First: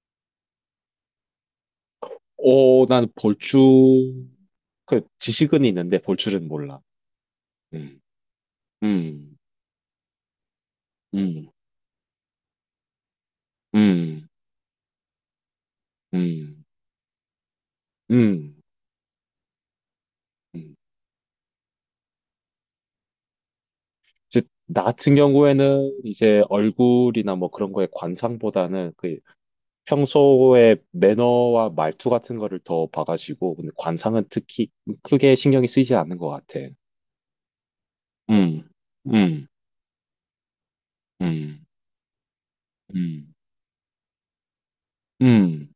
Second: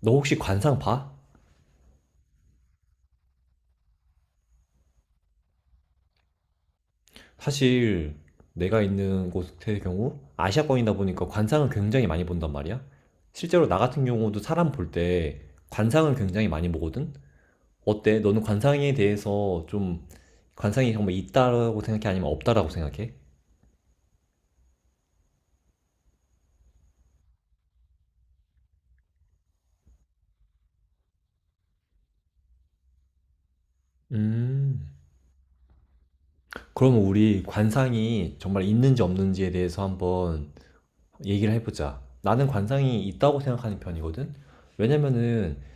너 혹시 관상 봐? 어, 난 지식은 있는데 볼줄은 몰라. 음, 사실 내가 있는 음, 곳의 경우 아시아권이다 보니까 음, 관상을 굉장히 많이 본단 말이야. 실제로 나 같은 음, 경우도 사람 볼 때 관상을 굉장히 음, 많이 보거든. 어때? 너는 음. 관상에 대해서 좀 음. 관상이 정말 있다라고 생각해? 아니면 없다라고 생각해? 이제 나 같은 경우에는 이제 얼굴이나 뭐 그런 거에 관상보다는 그 평소에 매너와 말투 같은 거를 더 봐가지고, 근데 관상은 특히 음. 크게 신경이 쓰이지 않는 것 같아. 그러면 우리 관상이 정말 음, 있는지 음, 없는지에 대해서 한번 얘기를 음, 해보자. 나는 관상이 음, 있다고 생각하는 편이거든. 왜냐면은 음,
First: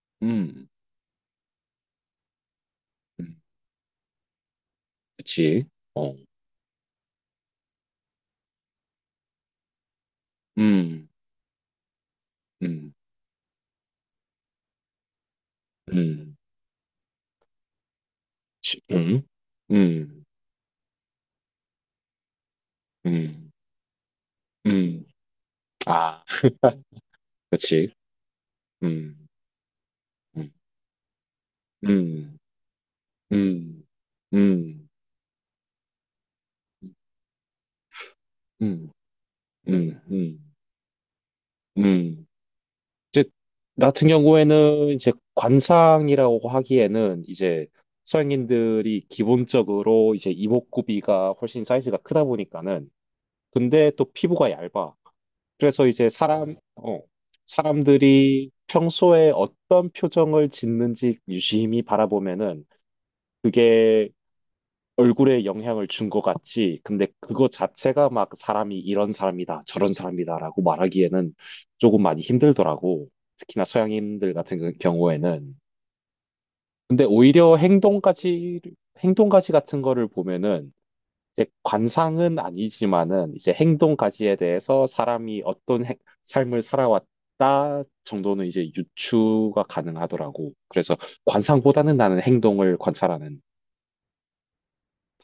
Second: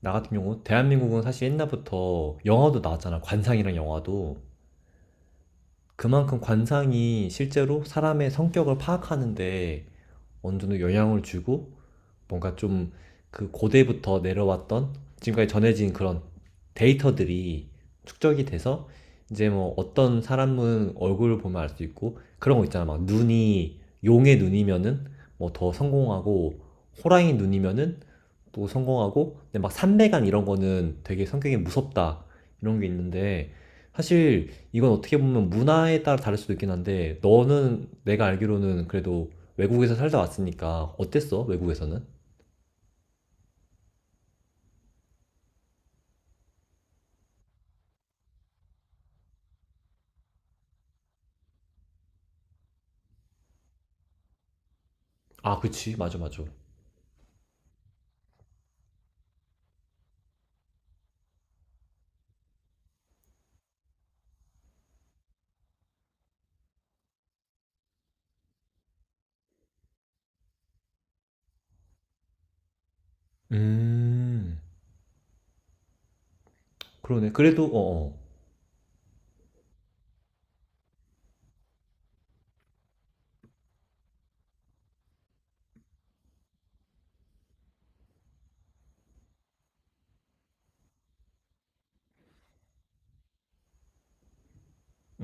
나 같은 경우 음, 대한민국은 사실 옛날부터 영화도 나왔잖아. 음. 관상이랑 영화도. 그치? 어, 그만큼 관상이 실제로 사람의 성격을 파악하는데 어느 정도 음, 영향을 주고 뭔가 좀 음, 그 고대부터 내려왔던 지금까지 전해진 그런 음. 데이터들이 축적이 치- 돼서 음, 이제 뭐 어떤 음, 사람은 얼굴을 보면 알 수 있고 그런 거 있잖아. 막 음, 눈이 용의 음, 눈이면은 뭐 더 아, 성공하고 호랑이 그치, 눈이면은 또 음, 성공하고 근데 막 삼배간 이런 음, 거는 되게 성격이 무섭다 음, 이런 게 있는데 음, 사실 음, 이건 어떻게 보면 문화에 따라 다를 수도 있긴 한데 너는 내가 알기로는 음, 그래도 외국에서 음, 살다 음, 왔으니까 어땠어? 외국에서는? 음. 이제 나 같은 경우에는 이제 관상이라고 하기에는 이제 서양인들이 기본적으로 이제 이목구비가 훨씬 사이즈가 크다 보니까는 근데 또 피부가 얇아. 아, 그래서 그치. 이제 맞아, 맞아. 사람, 어, 사람들이 평소에 어떤 표정을 짓는지 유심히 바라보면은 그게 얼굴에 영향을 준 것 같지. 근데 그거 자체가 막 사람이 이런 사람이다, 저런 사람이다라고 말하기에는 조금 많이 힘들더라고. 특히나 서양인들 음, 같은 그 경우에는. 근데 그러네. 오히려 그래도, 어, 어. 행동까지 같은 거를 보면은 이제 관상은 아니지만은 이제 행동 가지에 대해서 사람이 삶을 살아왔다 정도는 이제 유추가 가능하더라고. 그래서 관상보다는 나는 행동을 관찰하는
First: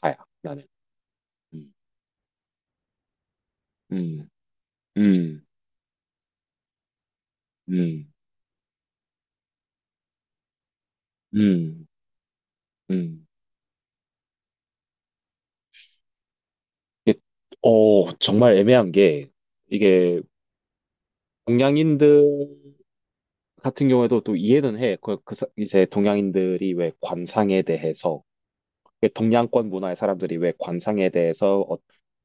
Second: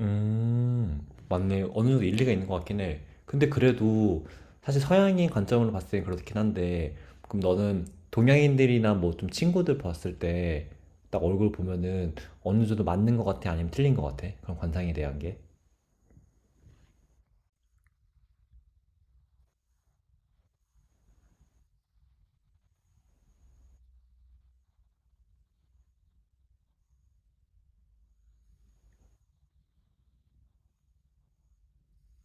파야. 나는. 맞네. 음, 어느 정도 일리가 있는 것 같긴 해. 근데 그래도, 음, 사실 서양인 음, 관점으로 봤을 땐 그렇긴 한데, 그럼 너는 음, 동양인들이나 뭐 좀 친구들 봤을 때, 딱 얼굴 음. 보면은 어느 정도 맞는 것 음. 같아? 아니면 틀린 것 같아? 그런 관상에 대한 게? 이게, 어, 정말 애매한 게 이게 동양인들 같은 경우에도 또 이해는 해. 이제 동양인들이 왜 관상에 대해서 동양권 문화의 사람들이 왜 관상에 대해서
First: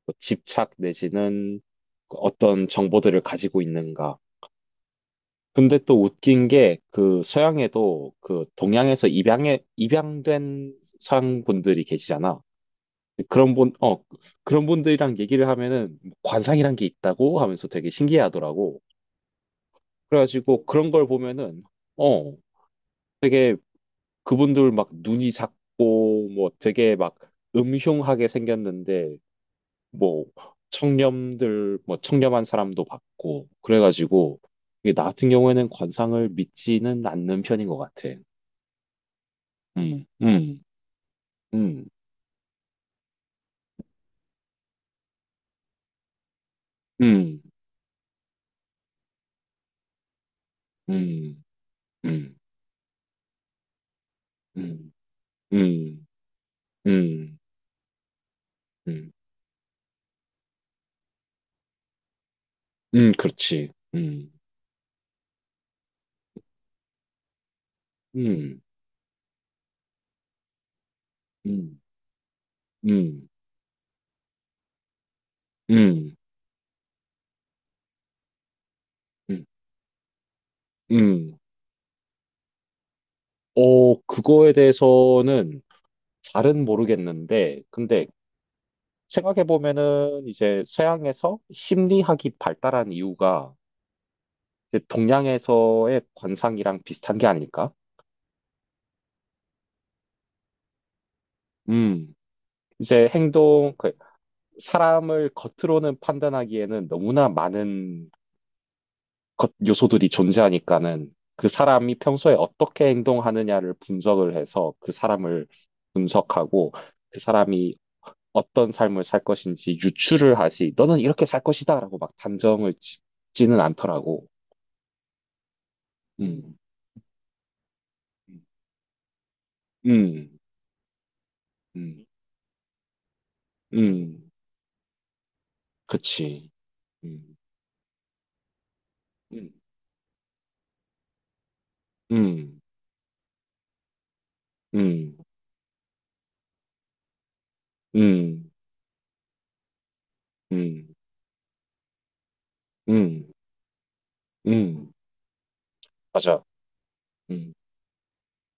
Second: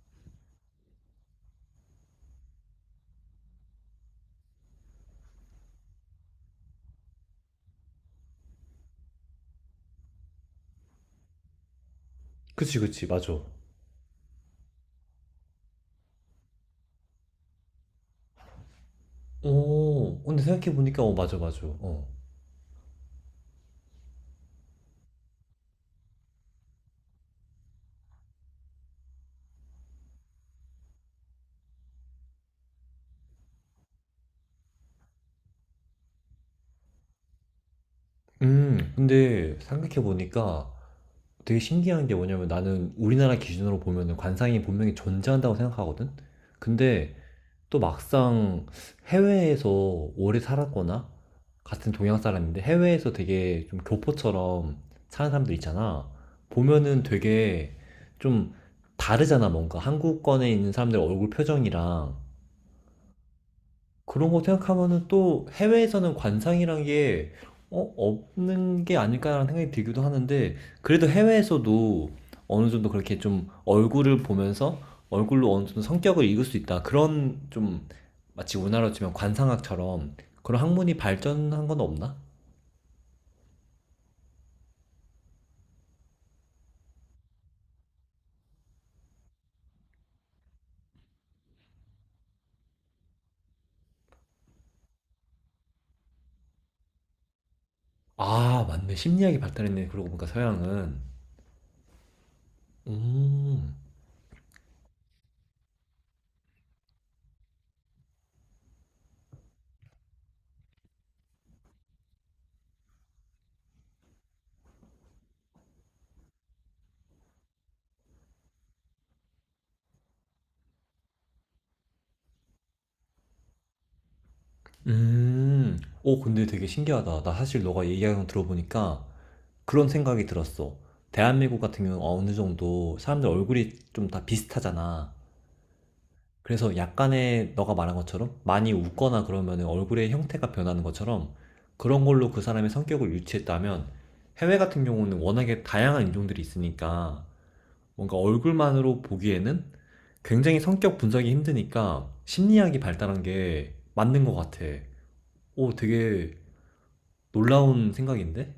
또 집착 내지는 그 어떤 정보들을 가지고 있는가. 근데 또 웃긴 게 그 서양에도 그 동양에서 입양에 입양된 서양 분들이 계시잖아. 그치, 그치. 맞아. 그런 분, 어, 그런 분들이랑 얘기를 하면은 관상이란 게 있다고 하면서 되게 신기해하더라고. 오, 근데 그래가지고 그런 생각해보니까, 걸 어, 맞아, 맞아. 보면은 어. 어, 되게 그분들 막 눈이 작고 뭐 되게 막 음흉하게 생겼는데 뭐 청렴들 뭐 청렴한 사람도 봤고 그래가지고 이게 나 같은 경우에는 관상을 믿지는 않는 편인 것 같아. 근데 음, 음, 생각해보니까, 되게 음, 신기한 게 뭐냐면 나는 우리나라 기준으로 보면은 관상이 분명히 존재한다고 생각하거든? 근데 음, 또 막상 해외에서 오래 살았거나 음, 같은 동양 음, 사람인데 해외에서 되게 좀 교포처럼 음, 사는 사람들 음, 있잖아. 음, 보면은 음, 되게 좀 음, 다르잖아, 뭔가. 한국권에 있는 사람들 얼굴 표정이랑 그렇지. 그런 거 생각하면은 또 해외에서는 관상이란 게 어, 음, 없는 게 아닐까라는 생각이 들기도 하는데 그래도 음, 해외에서도 어느 정도 그렇게 음, 좀 얼굴을 보면서 얼굴로 어느 정도 음, 성격을 읽을 수 있다. 그런 좀 마치 우리나라로 치면 음, 관상학처럼 그런 학문이 음. 발전한 건 없나? 어, 그거에 대해서는 잘은 모르겠는데, 근데 생각해 보면은 이제 서양에서 심리학이 발달한 이유가 이제 동양에서의 관상이랑 비슷한 게 아닐까? 아, 맞네. 심리학이 발달했네. 그러고 보니까 서양은. 음, 이제 행동, 음. 그 사람을 겉으로는 판단하기에는 너무나 많은 것, 요소들이 존재하니까는 그 사람이 평소에 어떻게 행동하느냐를 분석을 해서 그 사람을 분석하고 그 사람이 어떤 삶을 살 것인지 유추를 하지, 너는 이렇게 살 것이다라고 막 단정을 짓지는 않더라고. 음. 오, 근데 음, 되게 신기하다. 나 사실 너가 얘기하는 거 음, 들어보니까 그런 생각이 음, 들었어. 대한민국 같은 경우 음, 어느 정도 사람들 얼굴이 음, 좀 다 음, 비슷하잖아. 그치. 그래서 음. 약간의 너가 말한 것처럼 많이 웃거나 음. 그러면 얼굴의 형태가 변하는 것처럼 그런 걸로 그 음, 사람의 성격을 유추했다면 해외 같은 음, 경우는 워낙에 다양한 인종들이 있으니까 뭔가 음, 얼굴만으로 보기에는 굉장히 음, 성격 분석이 힘드니까 심리학이 발달한 음, 게 맞는 것 같아. 음, 오, 되게 맞아. 음, 놀라운 생각인데?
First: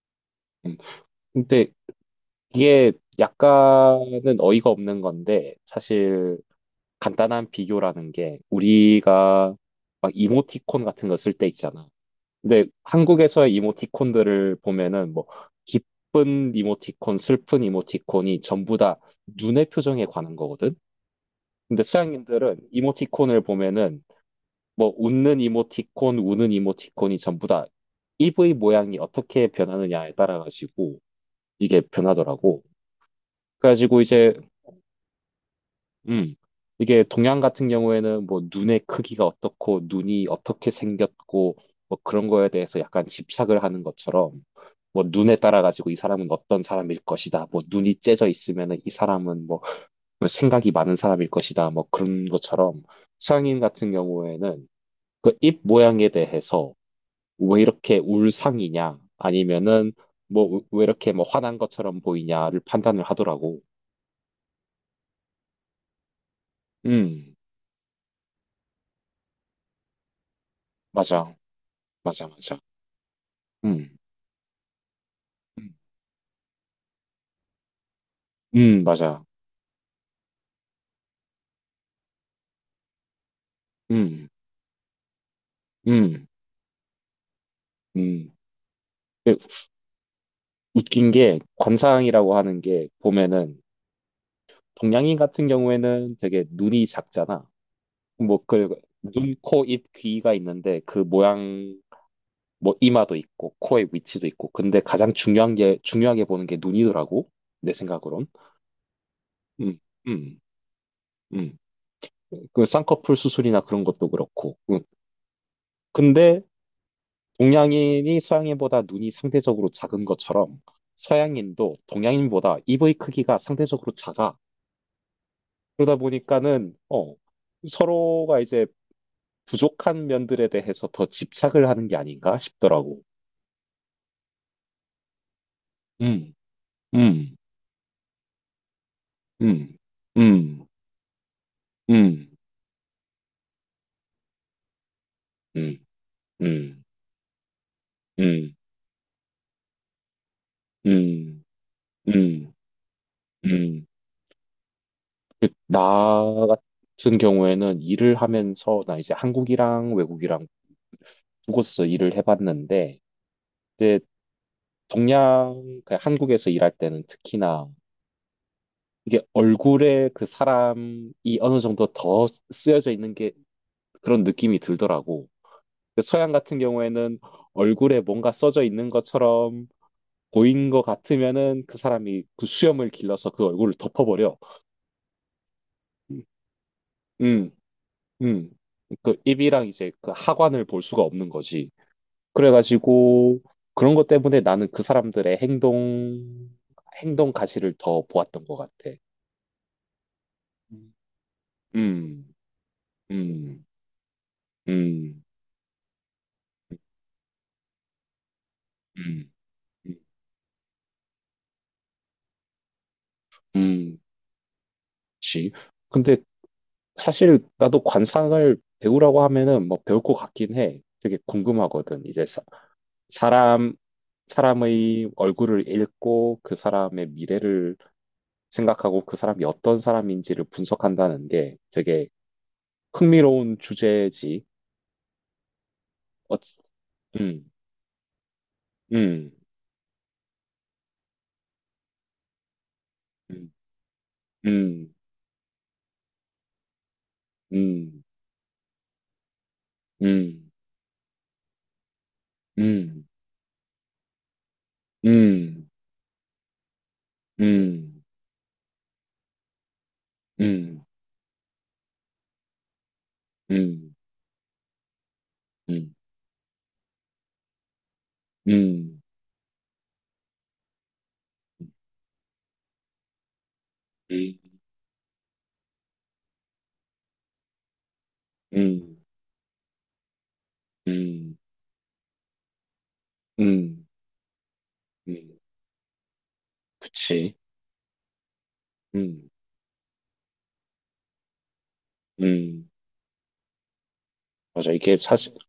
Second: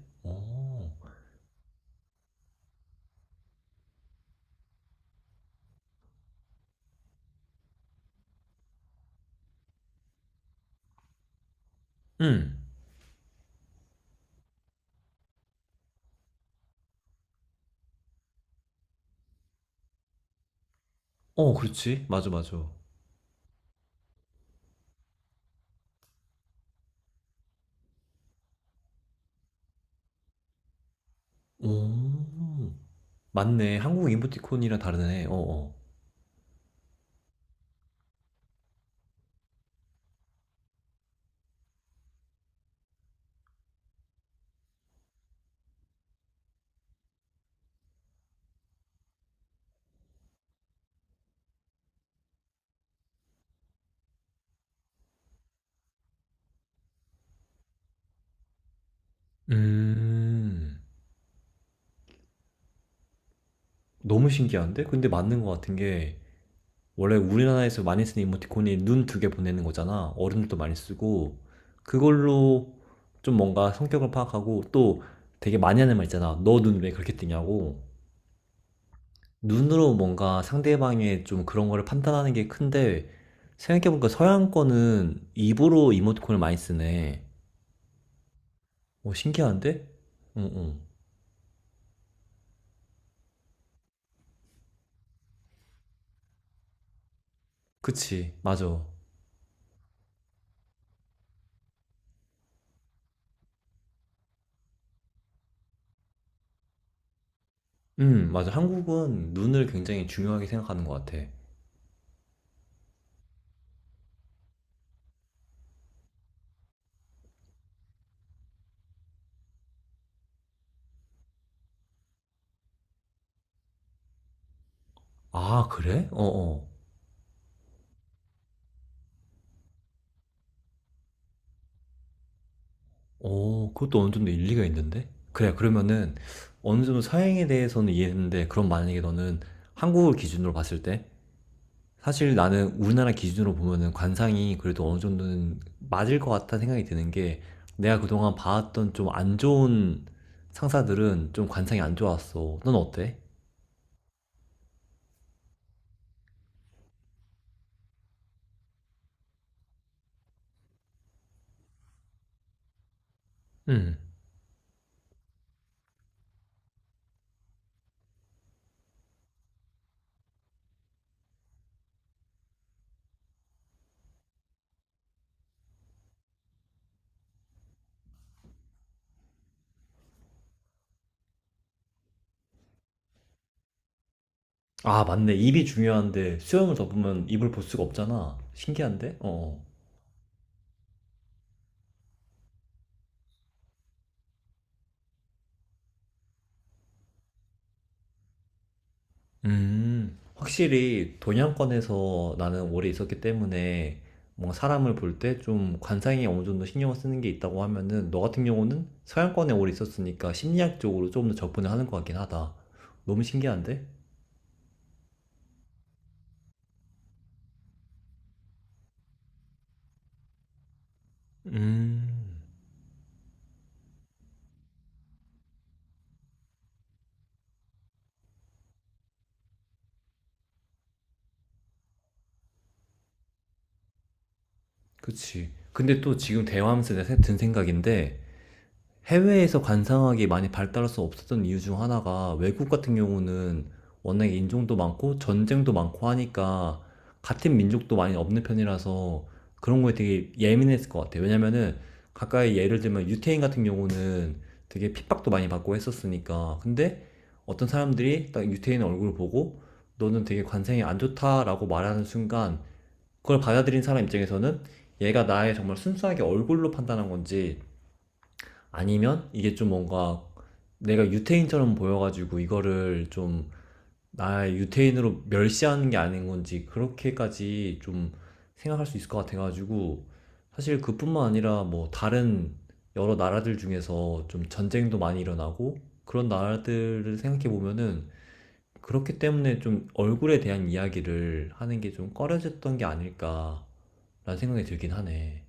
음. 어, 근데 이게 약간은 어이가 없는 건데, 사실 간단한 비교라는 게 우리가 막 이모티콘 같은 거 쓸 때 있잖아. 응. 근데 한국에서의 이모티콘들을 보면은 뭐 기쁜 이모티콘, 슬픈 이모티콘이 전부 다 눈의 표정에 관한 거거든. 어, 근데 그렇지. 맞아, 맞아. 서양인들은 이모티콘을 보면은 뭐 웃는 이모티콘, 우는 이모티콘이 전부 다 입의 모양이 어떻게 변하느냐에 따라가지고 이게 변하더라고. 오, 맞네. 그래가지고 한국 이제 이모티콘이랑 다르네. 어어. 음 이게 동양 같은 경우에는 뭐 눈의 크기가 어떻고 눈이 어떻게 생겼고 뭐 그런 거에 대해서 약간 집착을 하는 것처럼 뭐 눈에 따라가지고 이 사람은 어떤 사람일 것이다. 뭐 눈이 째져 있으면은 이 사람은 뭐 생각이 많은 사람일 것이다. 뭐 그런 것처럼 서양인 같은 경우에는 그 입 모양에 대해서 왜 이렇게 울상이냐 아니면은 뭐 음, 왜 이렇게 뭐 화난 것처럼 보이냐를 판단을 하더라고. 너무 신기한데? 근데 맞는 것 같은 게, 원래 음, 우리나라에서 많이 쓰는 이모티콘이 눈 두 개 보내는 거잖아. 어른들도 많이 맞아, 쓰고, 맞아, 맞아. 그걸로 좀 뭔가 음, 성격을 파악하고, 또 되게 음, 많이 하는 말 있잖아. 너 눈 왜 그렇게 뜨냐고. 맞아. 눈으로 뭔가 상대방의 좀 그런 거를 판단하는 게 큰데, 생각해보니까 음, 서양 거는 입으로 음, 이모티콘을 많이 쓰네. 음. 어, 근데 신기한데? 응, 응. 웃긴 게 관상이라고 하는 게 보면은 동양인 같은 경우에는 되게 눈이 작잖아. 그치, 뭐 그 맞아. 눈, 코, 입, 귀가 있는데 그 모양 뭐 이마도 있고 코의 위치도 있고 근데 가장 중요한 게 중요하게 보는 게 눈이더라고 내 생각으론. 맞아. 한국은 눈을 음, 굉장히 음. 중요하게 생각하는 것 같아. 음. 그 쌍꺼풀 수술이나 그런 것도 그렇고. 음. 근데 동양인이 서양인보다 눈이 상대적으로 작은 것처럼 서양인도 동양인보다 입의 크기가 상대적으로 작아. 아, 그러다 그래? 어어. 어, 보니까는 어, 서로가 이제 부족한 면들에 대해서 더 집착을 하는 게 아닌가 싶더라고. 어, 그것도 어느 정도 일리가 있는데? 그래, 그러면은 음, 어느 정도 음, 서양에 대해서는 이해했는데, 그럼 만약에 너는 음, 한국을 기준으로 음, 봤을 때, 음, 사실 나는 우리나라 기준으로 보면은 관상이 그래도 어느 정도는 음, 맞을 것 같다는 음, 생각이 드는 게, 내가 그동안 음, 봐왔던 좀 안 좋은 상사들은 음, 좀 관상이 안 음, 좋았어. 넌 어때? 음, 음. 그, 나 같은 경우에는 일을 하면서 나 이제 한국이랑 외국이랑 두 곳에서 일을 해봤는데 음. 이제 동양 그 한국에서 일할 때는 특히나 이게 얼굴에 그 사람이 어느 정도 더 쓰여져 있는 게 그런 느낌이 들더라고. 근데 서양 같은 경우에는 얼굴에 뭔가 써져 있는 것처럼 보인 것 같으면은 그 사람이 그 수염을 길러서 그 얼굴을 덮어버려. 아, 맞네. 입이 음, 중요한데 수염을 덮으면 음. 입을 볼 수가 없잖아. 음. 신기한데? 그 어. 입이랑 이제 그 하관을 볼 수가 없는 거지. 그래가지고 그런 것 때문에 나는 그 사람들의 행동, 행동 가시를 더 보았던 것 같아. 음. 음. 확실히 음, 동양권에서 나는 오래 있었기 음, 때문에 뭔가 사람을 볼 음, 때 좀 관상에 어느 정도 신경을 쓰는 게 있다고 하면은 너 같은 경우는 음, 서양권에 오래 있었으니까 심리학적으로 조금 더 접근을 하는 것 같긴 하다. 너무 신기한데? 음, 그치. 근데 사실 나도 관상을 배우라고 하면은 뭐 배울 것 같긴 해. 되게 궁금하거든. 음. 사람, 사람의 얼굴을 읽고 그 사람의 미래를 생각하고 그 사람이 어떤 사람인지를 분석한다는 게 되게 흥미로운 주제지. 그치. 근데 또 어, 지금 대화하면서 내가 든 음, 생각인데 음, 해외에서 관상학이 많이 발달해서 없었던 이유 중 하나가 외국 같은 음, 경우는 워낙에 인종도 음, 많고 전쟁도 많고 하니까 같은 민족도 음, 많이 없는 편이라서 그런 거에 되게 음, 예민했을 것 같아요. 왜냐면은 가까이 예를 음, 들면 유태인 같은 경우는 되게 핍박도 많이 음, 받고 했었으니까. 근데 어떤 음, 사람들이 딱 유태인 얼굴을 보고 너는 되게 관상이 음, 안 좋다라고 말하는 순간 그걸 음, 받아들인 음, 사람 입장에서는 얘가 나의 정말 음, 순수하게 얼굴로 판단한 건지 아니면 이게 좀 뭔가 내가 유태인처럼 보여가지고 이거를 좀 나의 유태인으로 멸시하는 게 아닌 건지 그렇게까지 좀 생각할 수 있을 것 같아가지고 사실 음, 그뿐만 음, 아니라 뭐 다른 여러 나라들 음, 중에서 좀 전쟁도 많이 음. 일어나고 그런 나라들을 그치. 생각해 보면은 그렇기 음, 때문에 좀 얼굴에 대한 이야기를 하는 게 좀 음. 꺼려졌던 게 아닐까라는 생각이 맞아. 들긴 이게 사실 하네.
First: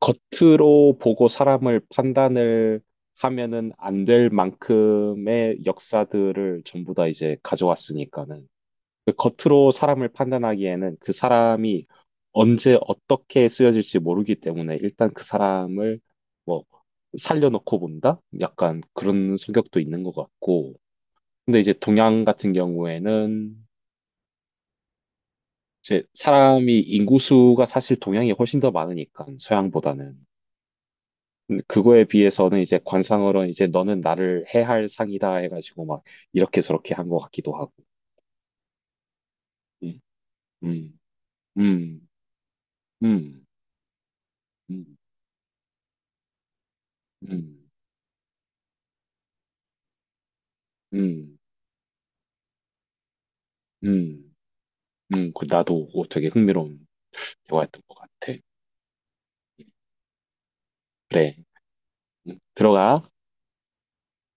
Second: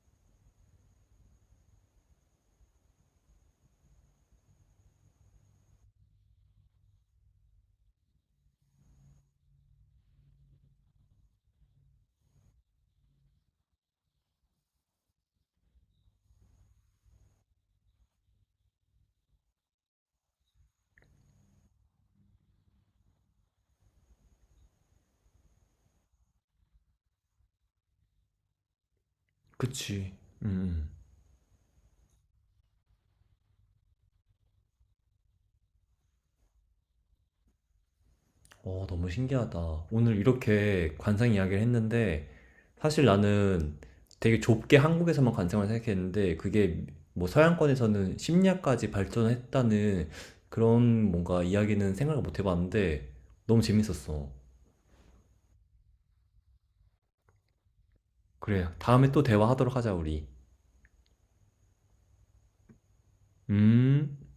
겉으로 보고 사람을 판단을 하면은 안 될 만큼의 역사들을 전부 다 이제 가져왔으니까는. 그 겉으로 사람을 판단하기에는 그 사람이 언제 어떻게 쓰여질지 모르기 때문에 일단 그 사람을 뭐 살려놓고 본다? 약간 그런 성격도 있는 것 같고. 근데 이제 동양 같은 경우에는 이제 사람이 인구수가 사실 동양이 훨씬 더 많으니까 그치. 서양보다는. 음. 근데 그거에 비해서는 이제 관상으로는 이제 너는 나를 해할 상이다 해가지고 막 이렇게 저렇게 한 것 같기도 하고. 어, 너무 신기하다. 음, 오늘 이렇게 음, 관상 이야기를 음, 했는데, 사실 음, 나는 되게 좁게 음, 한국에서만 관상을 생각했는데, 그게 뭐 음. 서양권에서는 심리학까지 발전했다는 그런 음. 뭔가 이야기는 생각을 못 해봤는데, 너무 재밌었어. 음, 그 나도 그거 되게 흥미로운 대화였던 것 같아. 그래, 다음에 또 대화하도록 하자, 우리. 그래, 들어가. 음.